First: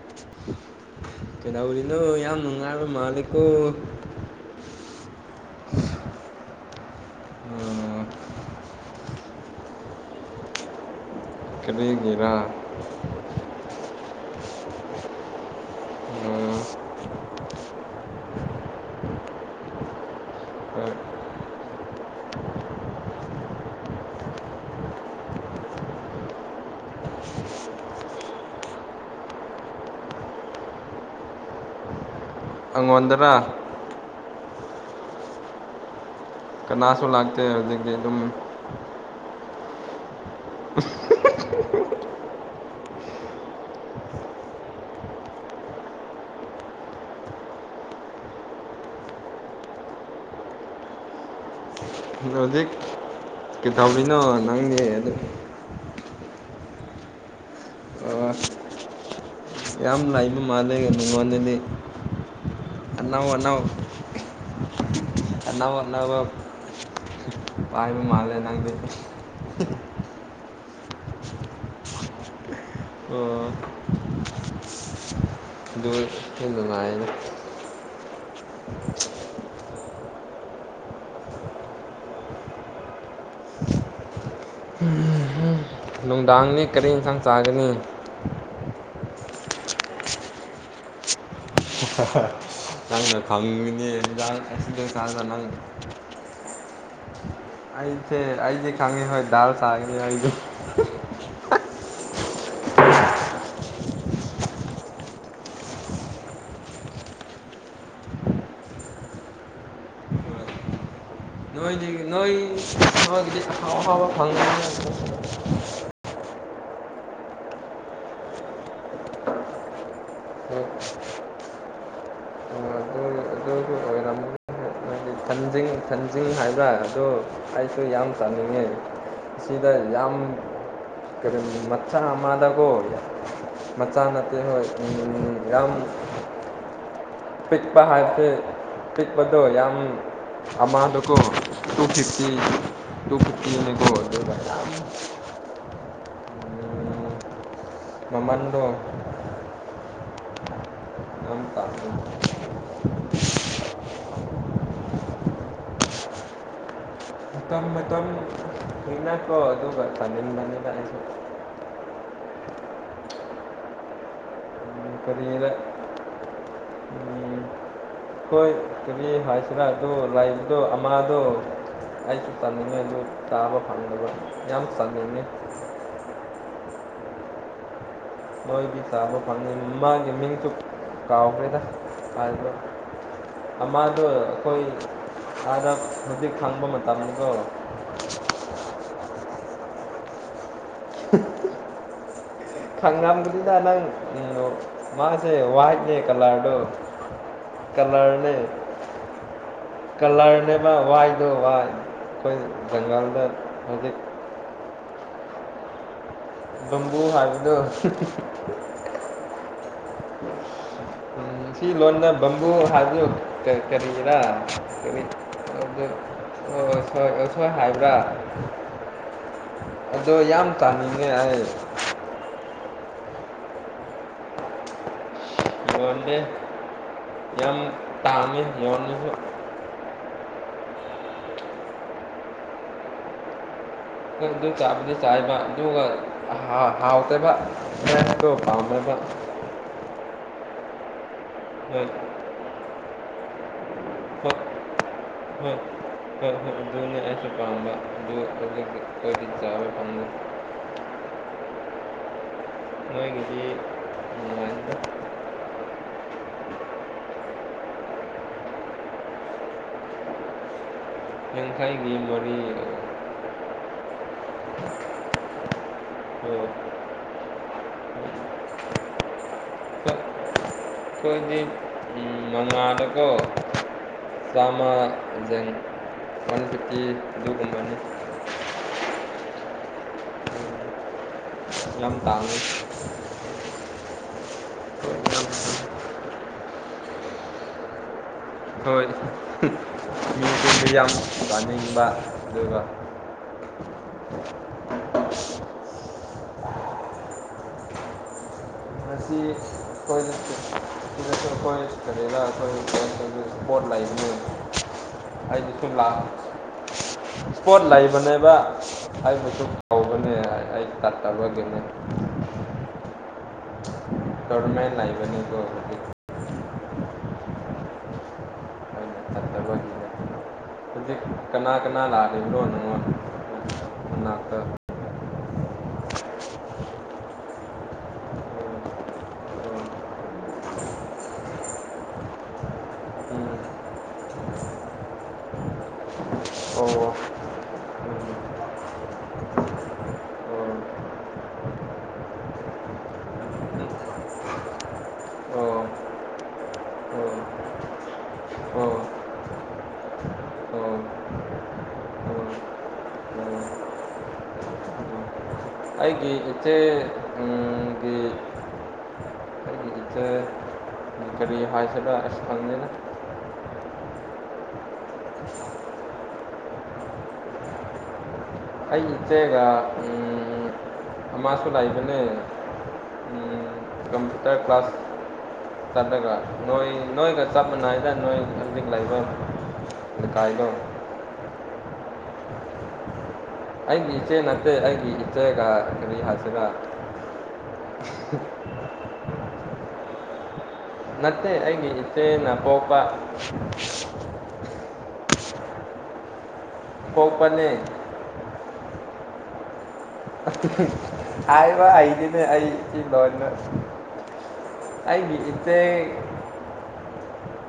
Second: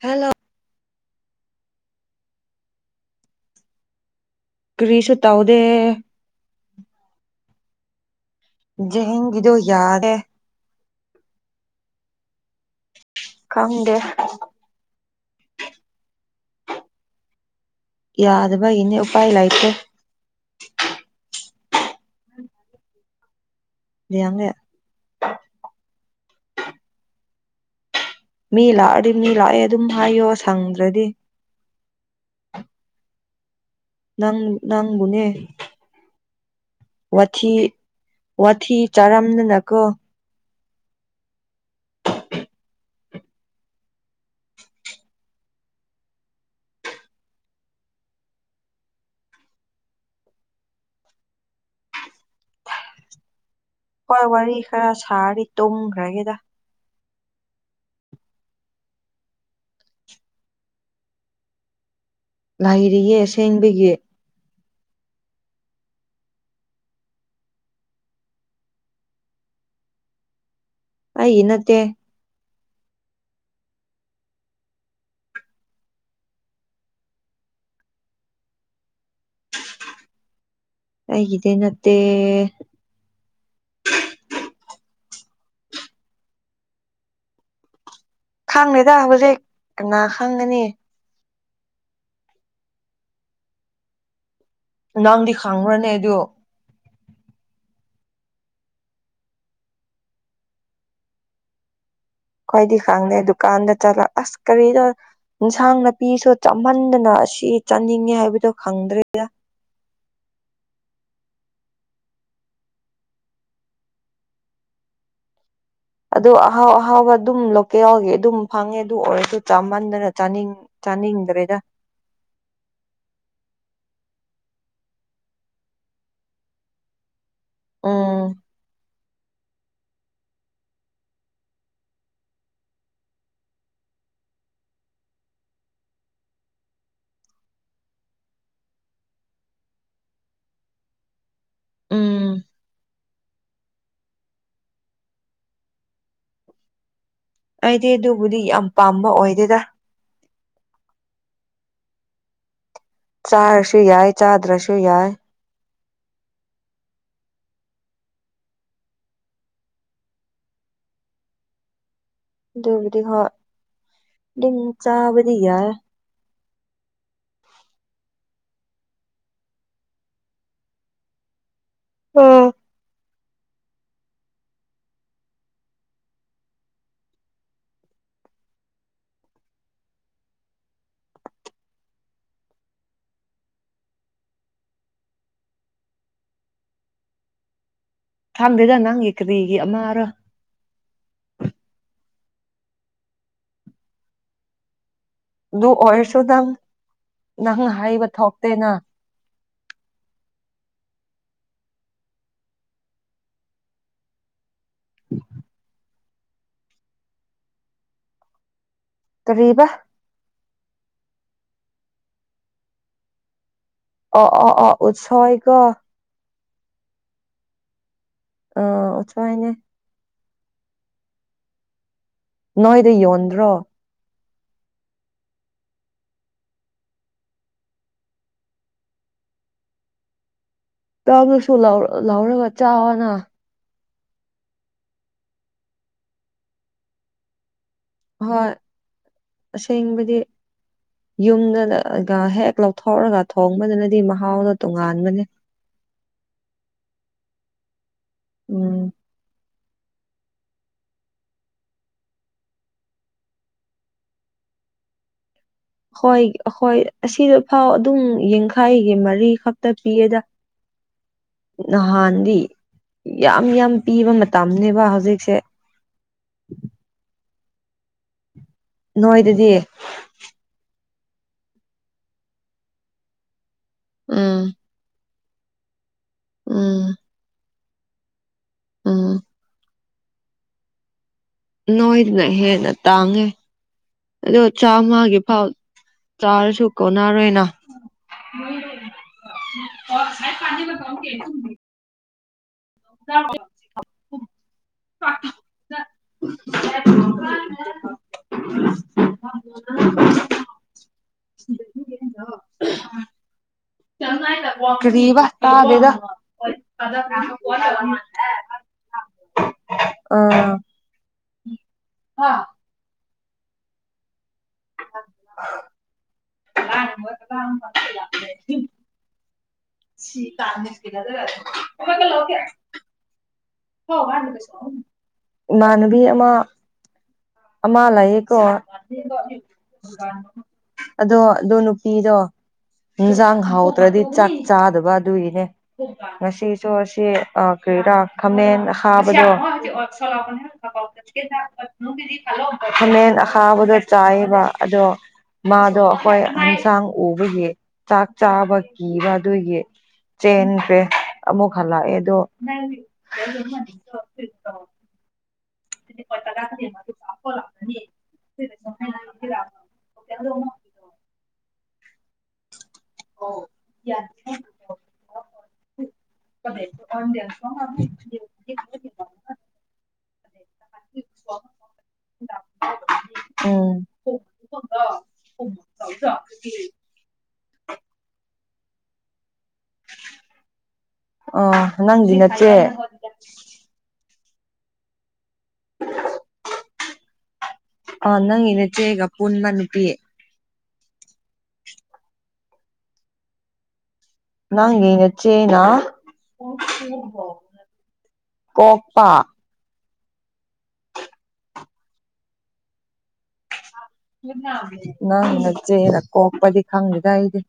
Hello. ꯀꯩꯗꯧꯔꯤꯅꯣ ꯌꯥꯝ ꯅꯨꯡꯉꯥꯏꯕ ꯃꯥꯜꯂꯤꯀꯣ꯫ ꯀ꯭ꯔꯤꯁꯨ ꯇꯧꯗꯦ꯫ [inaudible] ꯖꯦꯡꯒꯤꯗꯣ ꯌꯥꯗꯦ꯫ ꯀꯔꯤꯒꯤꯔ꯫ ꯈꯪꯗꯦ꯫ ꯌꯥꯗꯕꯒꯤꯅꯦ ꯎꯄꯥꯏ ꯂꯩꯇꯦ꯫ ꯂꯩ ꯌꯥꯡꯉꯦ꯫ ꯃꯤ ꯂꯥꯛꯑꯗꯤ ꯃꯤ ꯂꯥꯛꯑꯦ ꯑꯗꯨꯝ ꯍꯥꯏꯌꯣ ꯁꯪꯗ꯭ꯔꯗꯤ꯫ ꯑꯩꯉꯣꯟꯗꯔ꯫ ꯅꯪ ꯅꯪꯕꯨꯅꯦ꯫ ꯀꯅꯥꯁꯨ ꯂꯥꯛꯇꯦ ꯋꯥꯊꯤ ꯍꯧꯖꯤꯛꯇꯤ ꯑꯗꯨꯝ ꯋꯥꯊꯤ ꯆꯥꯔꯝꯗꯅꯀꯣ꯫ [unintelligible] ꯑꯗꯨ ꯍꯧꯖꯤꯛ ꯀꯩꯗꯧꯔꯤꯅꯣ ꯍꯣꯏ ꯋꯥꯔꯤ ꯅꯪꯗꯤ ꯈꯔ ꯑꯗꯨ ꯁꯥꯔꯗꯤ ꯇꯨꯝꯈ꯭ꯔꯒꯦꯗ꯫ ꯌꯥꯝ ꯂꯥꯏꯕ ꯃꯥꯜꯂꯦ ꯑꯗꯨꯉꯜꯂꯗꯤ ꯂꯩꯥꯏꯔꯤꯌꯦ ꯑꯁꯦꯡꯕꯒꯤ ꯑꯦꯅꯥ ꯋꯥꯅ ꯋꯥ ꯄꯥꯏ ꯃꯥꯜ ꯂꯩꯅ ꯑꯏ ꯅꯠꯇꯦ ꯑꯣ ꯍꯤꯟꯗꯨꯥꯏ ꯇꯗ ꯅꯠꯇꯦ ꯅꯨꯡꯗꯥꯡꯗꯤ ꯀꯔꯤ ꯏꯟꯈꯥꯡ ꯆꯥꯒꯅꯤ ꯈꯪꯉꯦꯗ ꯍꯧꯖꯤꯛ ꯀꯅꯥ ꯈꯪꯒꯅꯤ ꯅꯪꯅ ꯐꯪꯅꯤꯗ ꯅꯪꯗꯤ ꯈꯥꯡꯈ꯭ꯔꯅꯦ ꯑꯗꯨꯣ ꯑꯩ ꯏꯦ ꯑꯩꯗꯤꯦ ꯈꯥꯡꯉꯦ ꯍ ꯗꯜ ꯁꯥꯦ ꯀꯣꯏꯗꯤ ꯈꯪꯗꯦ ꯗꯨꯀꯥꯟꯗ ꯆꯂ ꯑꯁ ꯀꯔꯤꯗ ꯏꯟꯁꯥꯡ ꯅꯥꯄꯤꯁꯨ ꯆꯥꯍꯟꯗꯅ ꯑꯁꯤ ꯆꯥꯅꯤꯡꯉꯦ ꯍꯥꯏꯕꯗꯣ ꯈꯪꯗ꯭ꯔꯦꯗ ꯅꯣꯏꯗꯤ ꯅꯣꯏ ꯅꯣꯏꯒꯤꯗꯤ ꯑꯥꯎ ꯑꯐꯥꯎꯕ ꯐꯪꯗꯅꯤ ꯑꯗꯨ ꯑꯍꯥꯎ ꯑꯍꯥꯎꯕ ꯑꯗꯨꯝ ꯂꯣꯀꯦꯜꯒꯤ ꯑꯗꯨꯝ ꯐꯪꯉꯦ ꯑꯗꯨ ꯑꯣꯏꯔꯁꯨ ꯆꯥꯃꯟꯗꯅ ꯆꯥꯅꯤꯡ ꯍꯣꯏ ꯆꯅꯤ ꯍ ꯏꯤꯡꯗ꯭ꯔꯦꯒ [unintelligible] ꯍꯥꯏꯗꯤ ꯊꯟꯖꯤꯡ ꯊꯟꯖꯤꯡ ꯍꯥꯏꯕ꯭ꯔꯥ ꯑꯗꯣ ꯑꯩꯁꯨ ꯌꯥꯝ ꯎꯝ ꯆꯥꯅꯤꯡꯉꯦ ꯁꯤꯗ ꯌꯥꯝ ꯀꯔꯤ ꯃꯆꯥ ꯑꯃꯗꯀꯣ ꯑꯣꯏ ꯌꯥ ꯃꯆꯥ ꯅꯅꯥꯠꯇꯦ ꯍꯣꯏ ꯌꯥꯝ ꯄꯤꯛꯄ ꯍꯥꯏꯕꯁꯦ ꯄꯤꯛꯄꯗꯣ ꯌꯥꯝ ꯑꯃꯗꯨꯀ ꯇꯨꯤꯠꯇ ꯎꯝ ꯇꯨꯤꯠꯇ ꯏꯅꯤꯗ ꯑꯩꯗꯤ ꯑꯗꯨꯕꯨꯗꯤ ꯃꯃꯟꯗꯣ ꯌꯥꯝ ꯄꯥꯝꯕ ꯑꯣꯏꯗꯦꯗ ꯑꯗꯨꯝ ꯇꯥꯀꯤ ꯆꯥꯔꯁꯨ ꯌꯥꯏ ꯆꯥꯗ꯭ꯔꯁꯨ ꯌꯥꯏ ꯇꯝ ꯇꯝ ꯍꯛꯅꯥꯀꯣ ꯑꯗꯨ ꯐꯅ ꯃꯥꯅꯤ ꯂꯦ ꯗꯕꯗꯤ ꯍ ꯀꯔꯤꯔ ꯆꯥꯕꯙꯌꯥ ꯍꯣꯏ ꯀꯦꯕꯤ ꯍꯥꯏꯁꯤꯔꯥ ꯑꯗꯨ ꯂꯩꯕꯗꯣ ꯑꯃꯗꯣ ꯑꯩꯁꯨ ꯑꯣ ꯆꯥꯟꯅꯉꯣꯏ ꯑꯗꯨ ꯇꯥꯕ ꯐꯪꯗꯕ ꯌꯥꯝ ꯇꯉꯅꯤ ꯃꯣꯏꯒꯤ ꯇꯥꯕ ꯄꯥꯝꯅꯩ ꯃꯥꯒꯤ ꯃꯤꯡꯁꯨ ꯀꯥꯎꯈ꯭ꯔꯦꯗ ꯍꯥꯏꯕ ꯑꯃꯗꯣ ꯑꯩꯈꯣꯏ ꯑꯥꯗ ꯍꯧꯖꯤꯛ ꯈꯪꯕ ꯃꯇꯝ ꯑꯗꯣ ꯊꯥꯝꯗꯦꯗ ꯅꯪꯒꯤ ꯀꯔꯤꯒꯤ ꯑꯃ ꯑꯔ [unintelligible] ꯊꯪꯅꯕꯒꯗꯤꯗ ꯅꯪ ꯃꯥꯁꯦ ꯑꯗꯨ ꯋꯥꯏꯠꯅꯦ ꯑꯣꯏꯔꯁꯨ ꯅꯪ ꯀꯂꯔꯗꯣ ꯅꯪ ꯍꯥꯏꯕ ꯀꯂꯔꯅꯦ ꯊꯣꯛꯇꯦꯅ ꯀꯂꯔꯅꯦꯕ ꯋꯥꯏꯗꯣ ꯋꯥꯏ ꯑꯩꯈꯣꯏ ꯖꯪꯒꯜꯗ ꯍꯧꯖꯤꯛ ꯎ ꯑꯗꯨꯣꯝꯕꯨ ꯍꯥꯏꯕꯗꯣ ꯇꯔꯤꯕ ꯎꯝ ꯁꯤ ꯂꯣꯟꯗ ꯕꯝꯕꯨ ꯍꯥꯏꯕ ꯀꯔꯤꯔꯥ ꯑꯣ ꯑꯣ ꯑꯣ ꯎꯠꯁꯣꯏꯀꯣ ꯑꯗꯨ ꯍꯣꯏ ꯑꯁꯣꯏ ꯑꯁꯣꯏ ꯍꯥꯏꯕ꯭ꯔꯥ ꯑ ꯑꯣꯊ ꯍꯥꯏꯥꯏꯅꯦꯦ ꯑꯗꯣ ꯌꯥꯝ ꯇꯥꯅꯤꯡꯉꯦ ꯑꯩ ꯅꯣꯏꯗ ꯌꯣꯟꯗ꯭ꯔꯣ ꯌꯣꯦ ꯌꯥꯝ ꯇꯥꯃꯤ ꯌꯣꯁꯨ ꯄꯅꯁꯨ ꯂꯧꯔꯒ ꯆꯥꯅ ꯑꯗꯨ ꯆꯥꯕꯗꯤ ꯆꯥꯏꯕ ꯑꯗꯨꯒ ꯍꯥꯎꯇ꯭ꯔꯦꯕ ꯃ ꯇꯣ ꯍꯣꯏ ꯄꯥꯝꯃꯦꯗ ꯑꯁꯦꯡꯕꯗꯤ ꯍꯣꯏ ꯌꯨꯝꯗꯒ ꯍꯦꯛ ꯂꯧꯊꯣꯛꯔꯒ ꯊꯣꯡꯕꯗꯨꯅꯗꯤ ꯍꯣꯏ ꯃꯍꯥꯎꯗꯣ ꯇꯣꯉꯥꯟꯕꯅꯦ ꯍꯣꯏ ꯎꯝ [unintelligible] ꯅꯣꯏꯒꯤꯗꯤ [unintelligible] ꯍꯣꯏ ꯍꯣꯏ ꯑꯁꯤꯗ ꯐꯥꯎ ꯑꯗꯨꯝ ꯌꯥꯡꯈꯩꯒꯤ ꯃꯔꯤ ꯈꯛꯇ ꯄꯤꯌꯦꯗ ꯌꯥꯡꯈꯩꯒꯤ ꯅꯍꯥꯟꯗꯤ ꯃꯔꯤ ꯌꯥꯝ ꯌꯥꯝ ꯄꯤꯕ ꯃꯇꯝꯅꯦꯕ ꯍꯧꯖꯤꯛꯁꯦ ꯑꯣ ꯍꯣꯏ ꯅꯣꯏꯗꯗꯤ ꯑꯩꯈꯣꯏꯗꯤ [unintelligible] ꯎꯝ ꯆꯥꯝꯃ [unintelligible] ꯑꯥꯟ ꯐꯤꯐꯇꯤ ꯎꯝ ꯑꯗꯨꯒꯨꯝꯕꯅꯤ ꯎꯝ ꯎꯝ, ꯌꯥꯝ ꯅꯣꯏꯗꯅ ꯇꯥꯡꯉꯤ ꯍꯦꯟꯅ ꯇꯥꯡꯉꯦ ꯑꯗꯣ ꯆꯥꯝꯃꯒꯤꯐꯥꯎ ꯆꯥꯔꯁꯨ ꯀꯣꯟꯅꯔꯣꯏꯅ ꯍꯣꯏ ꯃꯤ [unintelligible] ꯌꯥꯝ ꯆꯥꯅꯤꯡꯕ ꯑꯗꯨꯒ [unintelligible] [unintelligible] ꯍꯥꯏꯕꯗꯤ ꯑꯩꯈꯣꯏ ꯑꯩꯈꯣꯏ ꯀꯔꯤꯔꯥ ꯑꯩꯈꯣꯏ [unintelligible] ꯂꯩꯕꯅꯦ ꯀꯔꯤꯕ ꯑꯩꯗꯤ ꯁꯨꯝ ꯇꯥꯗꯦꯗ ꯂꯥꯛ ꯅꯦꯕ ꯑꯩꯕꯨꯁꯨ ꯐꯥꯎꯕꯅꯦ ꯑꯥ ꯑꯩ [unintelligible] ꯒꯕꯔꯃꯦꯟ ꯂꯩꯕꯅꯤꯀꯣ ꯍꯧꯖꯤꯛ [unintelligible] ꯐꯠꯇꯕꯅꯤ ꯁꯤ ꯀꯥꯥꯟꯅꯤ ꯂꯥꯛꯂꯤꯕ꯭ꯔꯣ [unintelligible] ꯅꯪꯉꯣꯟ ꯅꯅꯥꯛꯇ ꯏꯃꯥꯟꯅꯕꯤ ꯑꯃ ꯑꯃꯥ ꯂꯩꯌꯦꯀꯣ ꯑꯗꯣ ꯑꯗꯣ ꯅꯨꯄꯤꯗꯣ ꯏꯟꯖꯥꯡ ꯍꯥꯎꯇ꯭ꯔꯗꯤ ꯆꯥꯛ ꯆꯥꯗꯕ ꯑꯗꯨꯏꯅꯦ ꯑꯣ ꯉꯁꯤꯁꯨ ꯑꯣ ꯑꯣ ꯑꯣ ꯑꯣ ꯑꯁꯤ ꯑ ꯀꯔꯤꯔꯥ ꯈꯥꯃꯦꯟ ꯑꯈꯥꯕꯗꯣ ꯈꯥꯃꯦꯟ ꯑꯈꯥꯕꯗꯣ ꯆꯥꯏꯌꯦꯕ ꯑꯗꯣ ꯃꯥꯗꯣ ꯑꯩꯈꯣꯏ ꯍꯦꯟꯁꯥꯡ ꯎꯕꯒꯤ ꯆꯥꯛ ꯆꯥꯕ ꯑꯣ ꯑꯣ ꯀꯤꯕ ꯑꯗꯨꯒꯤ ꯑꯣ ꯆꯦꯟꯁꯦ ꯑꯃꯨꯛ ꯍꯜꯂꯛꯑꯦꯗꯣ ꯑꯣ ꯑꯣ ꯑꯩꯒꯤ ꯏꯊꯦ ꯎꯝ ꯒꯤ ꯑꯩꯒꯤ ꯏꯆꯦ ꯀꯔꯤ ꯍꯥꯏꯁꯤꯔꯥ ꯑꯁ [unintelligible] [unintelligible] [unintelligible] ꯑꯩꯒꯤ ꯏꯆꯦꯒ ꯎꯝ ꯑꯃꯥꯁꯨ ꯂꯩꯏꯕꯅꯦ ꯎꯝ ꯀꯝꯄ꯭ꯌꯨꯇꯔ ꯀ꯭ꯂꯥꯁ ꯆꯠꯂꯒ ꯅꯣꯏ ꯅꯣꯏꯒ ꯆꯞ ꯃꯥꯟꯅꯩꯗ ꯅꯣꯏ ꯍꯧꯖꯤꯛ ꯂꯩꯕ [unintelligible] ꯑꯣ ꯅꯪꯒꯤ ꯅꯆꯦ ꯑꯩꯒꯤ ꯏꯆꯦ ꯅꯠꯇꯦ ꯑꯩꯒꯤ ꯏꯆꯦꯒ ꯀꯔꯤ ꯍꯥꯏꯁꯤꯔꯥ ꯑ ꯅꯪꯒꯤ ꯅꯆꯦꯒꯥ ꯄꯨꯟꯕ ꯅꯨꯄꯤ ꯅꯠꯇꯦ ꯑꯩꯒꯤ ꯏꯆꯦꯅ ꯄꯣꯛꯄ ꯅꯪꯒꯤ ꯅꯆꯦꯅ ꯄꯣꯛꯄꯅꯦ ꯀꯣꯛꯄ ꯍꯥꯏꯕ ꯍꯩꯇꯦꯅꯦ ꯑꯩ [unintelligible] ꯑꯩꯒꯤ ꯅꯪ ꯏꯆꯦ ꯅꯆꯦꯅ ꯀꯣꯛꯄꯗꯤ ꯈꯪꯗꯦꯗ ꯑꯩꯗꯤ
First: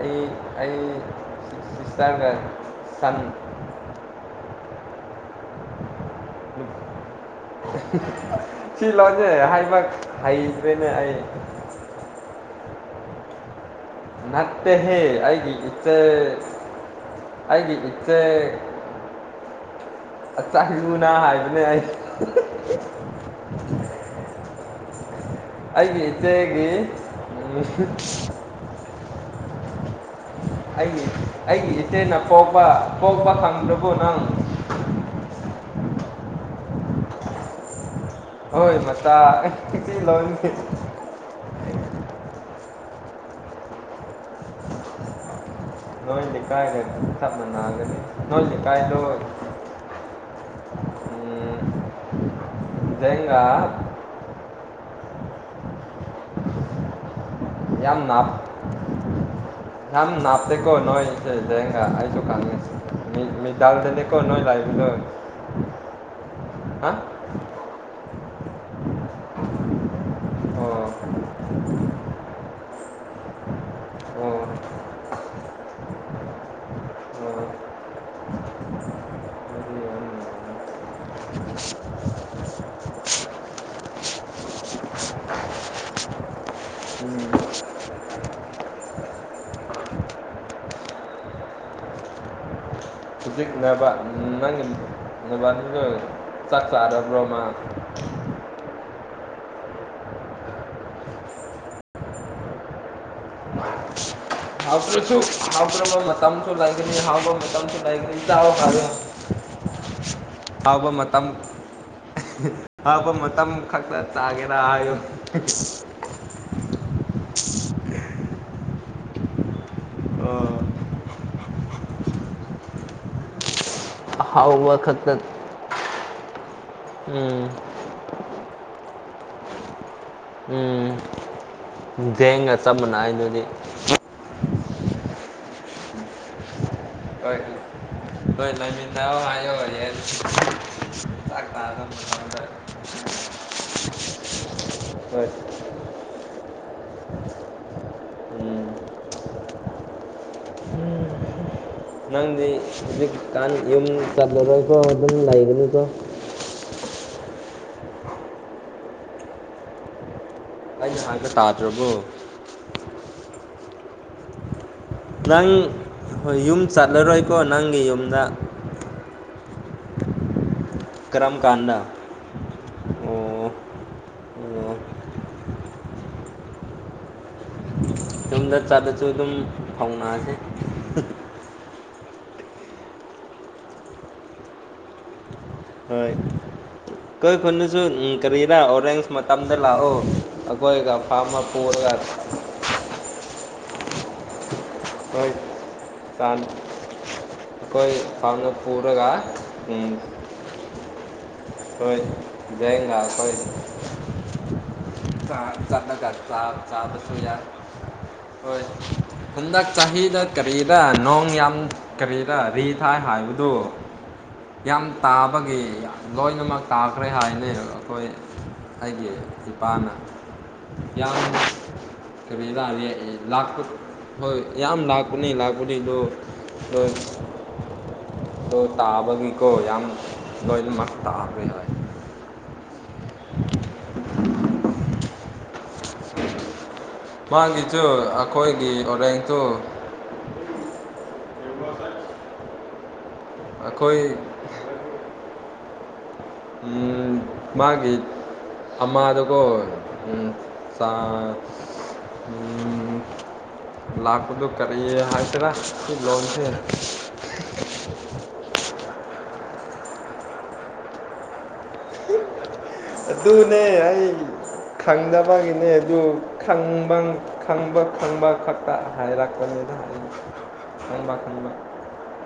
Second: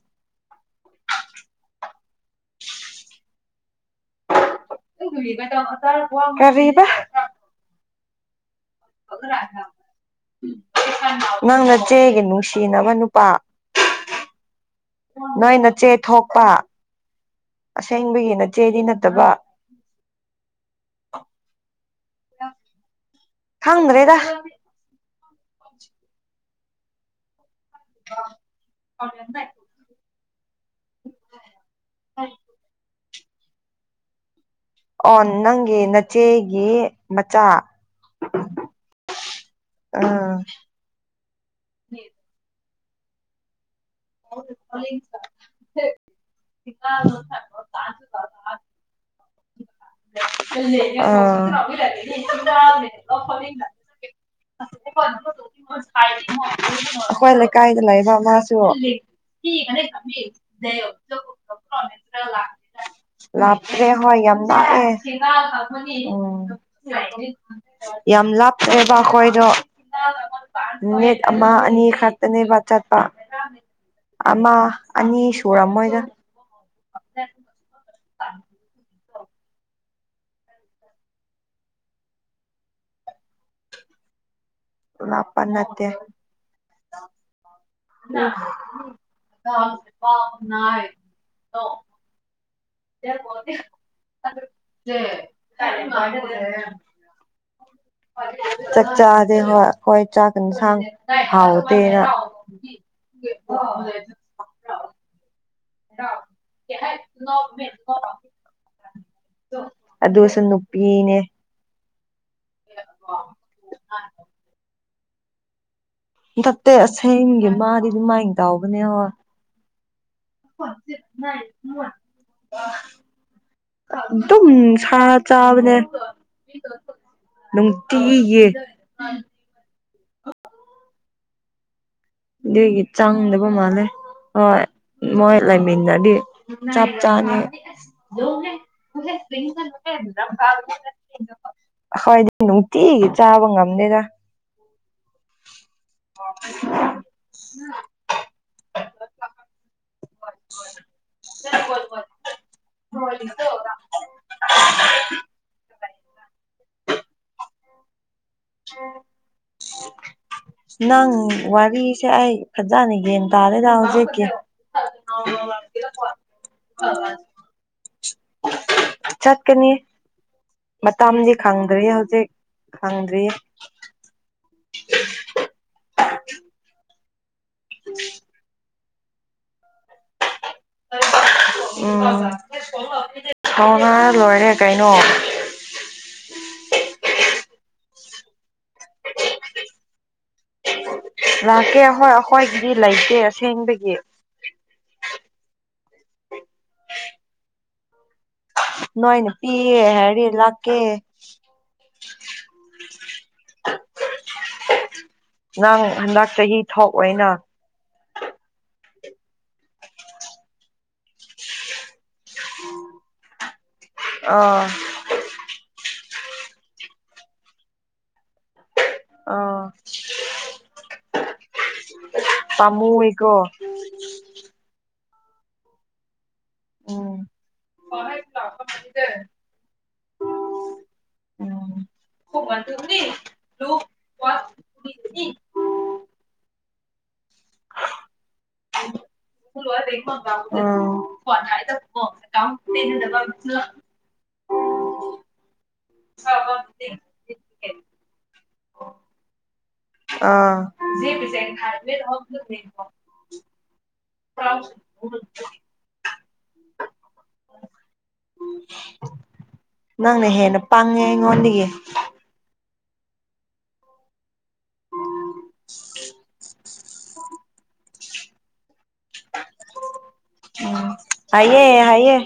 ꯑꯩ ꯑꯩ [unintelligible] ꯊꯟ [unintelligible] ꯀꯔꯤꯕ ꯁꯤ ꯂꯣꯟꯖꯦ ꯍꯥꯏꯕ ꯍꯩꯇ꯭ꯔꯦꯅꯦ ꯑꯩ ꯅꯪꯅ ꯆꯦꯒꯤ ꯅꯨꯡꯁꯤꯅꯕ ꯅꯨꯄꯥ ꯅꯠꯇꯦꯍꯦ ꯑꯩꯒꯤ ꯅꯣꯏ ꯅꯆꯦ ꯏꯆꯦ ꯊꯣꯛꯄ ꯑꯩꯒꯤ ꯏꯆꯦ ꯑꯁꯦꯡꯕꯒꯤ ꯅꯆꯦꯗꯤ ꯅꯠꯇꯕ ꯑꯆꯥꯥꯏꯌꯨꯅꯥ ꯍꯥꯏꯗꯨꯅꯦ ꯑꯩ ꯈꯪꯗ꯭ꯔꯦꯗ ꯑꯩꯒꯤ ꯏꯆꯦꯒꯤ ꯅꯨꯡꯁꯤꯠ [inaudible] ꯑꯩꯒꯤ ꯑꯩꯒꯤ ꯏꯆꯦꯅ ꯄꯣꯛꯄ ꯄꯣꯛꯄ ꯈꯪꯗ꯭ꯔꯕꯨ ꯅꯪ ꯑꯣ ꯅꯪꯒꯤ ꯅꯆꯦꯒꯤ ꯃꯆꯥ ꯍꯣꯏ ꯃꯆꯥ ꯍꯦꯟꯗꯤ ꯑ ꯂꯣꯟꯁꯦ꯫ [unintelligible] ꯅꯣꯏ ꯂꯩꯀꯥꯏꯗ ꯇꯞꯅꯥ ꯉꯪꯒꯅꯤ ꯅꯣꯏ ꯂꯩꯀꯥꯏ ꯗꯣ ꯖꯦꯡꯒ [unintelligible] ꯑꯩꯈꯣꯏ ꯂꯩꯀꯥꯏꯗ ꯌꯥꯝ ꯂꯩꯕ ꯅꯥꯞ ꯑꯃꯁꯨ ꯌꯥꯝ ꯅꯥꯞꯇꯦꯀꯣ ꯅꯣꯏ ꯁꯦ ꯂꯦꯡꯒ ꯑꯩꯁꯨ ꯈꯪꯉꯦ ꯃꯤ [unintelligible] ꯑꯦ ꯃꯤꯗꯜꯗꯅꯦꯀꯣ ꯍꯣꯏ ꯌꯥꯝ ꯅꯣꯏ ꯂꯩꯕꯗꯣ ꯂꯞꯑꯥ ꯎꯝ ꯍꯥ ꯌꯥꯝ ꯂꯥꯞꯈ꯭ꯔꯦꯕ ꯑꯩꯈꯣꯏꯗꯣ ꯑꯣ ꯃꯤꯅꯤꯠ ꯑꯣ ꯑꯃꯥ ꯑꯅꯤ ꯈꯥꯔ ꯇꯅꯤꯕ ꯆꯠ ꯄ ꯑꯣ ꯑꯃ ꯑꯅꯤ ꯁꯨꯔꯝꯃꯣꯏꯗ [inaudible] [inaudible] ꯂꯞꯄ ꯅꯠꯇꯦ꯫ ꯎꯝ [unintelligible] [unintelligible] ꯅꯕꯥꯅꯤꯗꯣ [inaudible] ꯆꯥꯛ ꯆꯥꯗꯕꯔꯣꯃꯥ ꯆꯥꯛ ꯆꯥꯗꯤ ꯍ ꯍꯣꯏ ꯆꯥꯛ ꯏꯟꯁꯥꯡ ꯍꯥꯎꯗꯦꯅ [unintelligible] ꯍꯥꯥꯎꯇꯔ꯭ꯁꯨ ꯁ ꯍꯥꯥꯎ꯭ꯔꯣ ꯃ ꯃꯇꯝꯥꯡꯁꯨ ꯂꯥꯏꯅꯤ ꯍꯥꯎ ꯃ ꯃꯇꯝꯝꯁꯨ ꯂꯥꯏꯅꯤ ꯏ ꯆꯥꯎ ꯐꯔ ꯑꯗꯨꯁꯨ ꯅꯨꯄꯤꯅꯦ꯫ ꯍꯥꯄ ꯃꯇꯝ ꯈꯛꯇ ꯆꯥꯒꯦꯔ ꯍꯥꯏꯌꯨ꯫ ꯍꯟꯊꯛꯇꯦ ꯑꯁꯦꯡꯒꯤ ꯃꯥꯗꯤꯗꯤ ꯃꯥꯏꯅ ꯇꯥꯎꯕꯅꯦ ꯍꯣꯏ꯫ ꯑꯣ [unintelligible] ꯑ ꯑꯗꯨꯝ ꯑꯍꯥꯎꯕ ꯁꯥ ꯈꯛꯇ ꯆꯥꯕꯅꯦ꯫ ꯎꯝ ꯅꯨꯡꯇꯤ ꯒꯤ ꯌꯦꯟ ꯫ ꯎꯝ ꯖꯦꯡꯒ ꯆꯞ ꯑꯗꯨꯏꯒꯤ ꯃꯥꯟꯅꯩ ꯑꯗꯨꯗꯤ ꯆꯥꯡꯗꯕ ꯃꯥꯜꯂꯦ ꯍꯣꯏ ꯃꯣꯏ ꯂꯩꯃꯤꯟꯗꯤ ꯆꯥꯞ ꯆꯥꯅꯤ꯫ ꯍꯣꯏ ꯍꯣꯏ ꯂꯩꯃꯤꯟꯅꯧ ꯍꯥꯏꯌꯣ ꯌꯦꯟ ꯆꯥꯛ ꯆꯥꯕ ꯍꯣꯏ ꯃꯇꯝꯗ ꯅꯨꯡꯇꯤꯒꯤ ꯆꯥꯕ ꯉꯝꯗꯦꯗ ꯍꯣꯏ [inaudible] ꯎꯝ ꯅꯪꯗꯤ ꯍꯧꯖꯤꯛꯀꯥꯟ ꯌꯨꯝ ꯆꯠꯂꯔꯣꯏꯀꯣ ꯑꯗꯨꯝ ꯂꯩꯒꯅꯤꯀꯣ ꯑꯩꯅ ꯅꯪ ꯍꯥꯏꯕ ꯇꯥꯗ꯭ꯔꯕꯣ ꯋꯥꯔꯤꯁꯦ ꯑꯩꯥꯏ꯫ ꯐꯖꯅ ꯌꯦꯟ ꯇꯥꯔꯦꯗ ꯍꯧꯖꯤꯛꯀꯤ ꯅꯪ ꯍꯣꯏ ꯌꯨꯝ ꯆꯠꯂꯔꯣꯏꯀꯣ ꯅꯪꯒꯤ ꯌꯨꯝꯗ ꯆꯠꯀꯅꯤ ꯃꯇꯝꯗꯤ ꯀꯔꯝ ꯀꯥꯟꯗ ꯈꯪꯗ꯭ꯔꯤꯌꯦ ꯍꯧꯖꯤꯛ ꯈꯪꯗ꯭ꯔꯤ꯫ ꯑꯣ ꯑꯣ [inaudible] ꯌꯨꯝꯗ ꯆꯥꯗꯁꯨ ꯑꯗꯨꯝ ꯍꯧꯥꯎꯅꯑꯁꯦ꯫ ꯎꯝ ꯀꯥꯎꯅꯥ ꯂꯣꯏꯔꯦ ꯀꯩꯅꯣ ꯍꯣꯏ ꯑꯩꯈꯣꯏ ꯈꯨꯅꯁꯨ ꯀꯔꯤꯅ ꯑꯣꯔꯦꯟꯖ ꯃꯇꯝꯗ ꯂꯥꯛꯑꯣ ꯑꯩꯈꯣꯏꯒ ꯐꯥꯝꯃ ꯄꯨꯔꯒ ꯗꯤ ꯂꯩꯇꯦ ꯑꯁꯦꯡꯕꯒꯤ [unintelligible] ꯑꯩꯈꯣꯏ ꯐꯥꯎꯅꯕ ꯅꯣꯏꯅ ꯄꯤꯌꯦ ꯍꯥꯏꯔꯦ ꯂꯥꯛꯀꯦ [unintelligible] ꯆꯠꯀ ꯅꯪ ꯍꯟꯗꯛ ꯆꯥ ꯆꯍꯤ ꯆꯥ ꯄꯨ ꯊꯣꯛꯑꯣꯏꯅ ꯌꯥ ꯍꯣꯏ ꯍꯟꯗꯛ ꯆꯍꯤꯗ ꯀꯔꯤꯗ ꯅꯣꯡ ꯌꯥꯝ ꯀꯔꯤꯗ ꯔꯤ ꯊꯥꯏ ꯍꯥꯏꯕꯗꯨ ꯑꯥ ꯌꯥꯝ ꯇꯥꯕꯒꯤ ꯂꯣꯏꯅꯃꯛ ꯇꯥꯈ꯭ꯔꯦ ꯍꯥꯏꯅꯤ ꯑꯩꯈꯣꯏ ꯑꯩꯒꯤ ꯑꯥ ꯏꯄꯥꯅ ꯌꯥꯝꯅ ꯗ ꯄꯥꯝꯃꯨꯏꯀꯣ ꯂꯥꯛꯄꯠ ꯍꯣꯏ ꯌꯥꯝ ꯂꯥꯛꯄꯅꯤ ꯂꯥꯛꯄꯅꯤ ꯑꯗꯨ ꯍꯣꯏ ꯎꯝ ꯇꯣ ꯇꯥꯕꯒꯤꯀꯣ ꯌꯥꯝ ꯂꯣꯏꯃꯛꯁ ꯇꯥꯕꯅꯦ ꯍꯣꯏ ꯈꯣꯃꯥꯟ ꯊꯅꯤ [unintelligible] ꯃꯥꯒꯤꯁꯨ ꯑꯩꯈꯣꯏꯒꯤ ꯑꯣꯔꯦꯡꯇꯨ [unintelligible] ꯑꯩꯈꯣꯏ [unintelligible] ꯃꯥꯒꯤ ꯊꯃꯥꯗꯨꯀꯣ [unintelligible] ꯂꯥꯛꯄꯗ ꯀꯔꯤ ꯍꯥꯏꯇꯦꯔ ꯂꯣꯟꯁ [unintelligible] ꯅꯪꯅ ꯍꯦꯟꯅ ꯄꯪꯉꯦ ꯑꯩꯉꯣꯟꯗꯒꯤ ꯑꯗꯨꯅꯦ ꯑꯩ ꯈꯪꯗꯕꯒꯤꯅꯦ ꯑꯗꯨ ꯈꯪꯕ ꯈꯪꯕ ꯈꯪꯕ ꯈꯛꯇ ꯍꯥꯏꯔꯛꯄꯅꯤꯗ ꯎꯝ ꯈꯪꯕ ꯈꯪꯕ ꯍꯥꯏꯌꯦ ꯍꯥꯏꯑꯦ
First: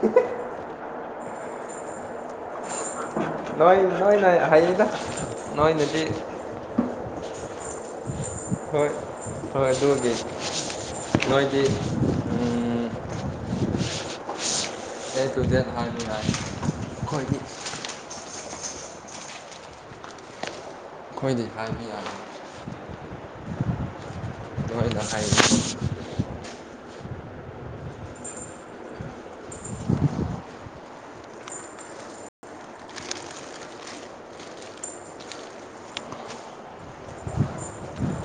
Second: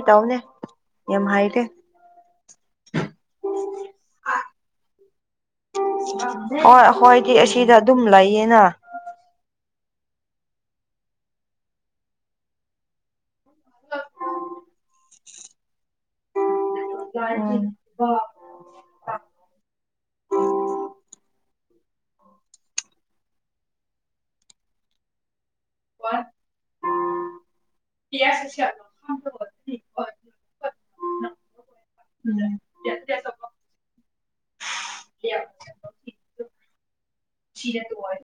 ꯏ ꯇꯧꯅꯦ ꯌꯥꯝ ꯍꯥꯏꯒꯦ ꯅꯣꯏ ꯅꯣꯏ ꯅ ꯍꯌꯦꯗ ꯅꯣꯏꯅꯦ ꯍ ꯍꯣꯏꯗꯤ ꯑꯁꯤꯗ ꯑꯗꯨꯝ ꯂꯩꯌꯦꯅ ꯍꯣꯏ ꯍꯣꯏ ꯑꯗꯨꯗꯤ ꯅꯣꯏꯒꯤ [unintelligible] ꯎꯝ ꯑꯩꯈꯣꯏꯗꯤ ꯍꯥꯏꯕ ꯌꯥ ꯑꯩꯈꯣꯏꯗ ꯍꯥꯏ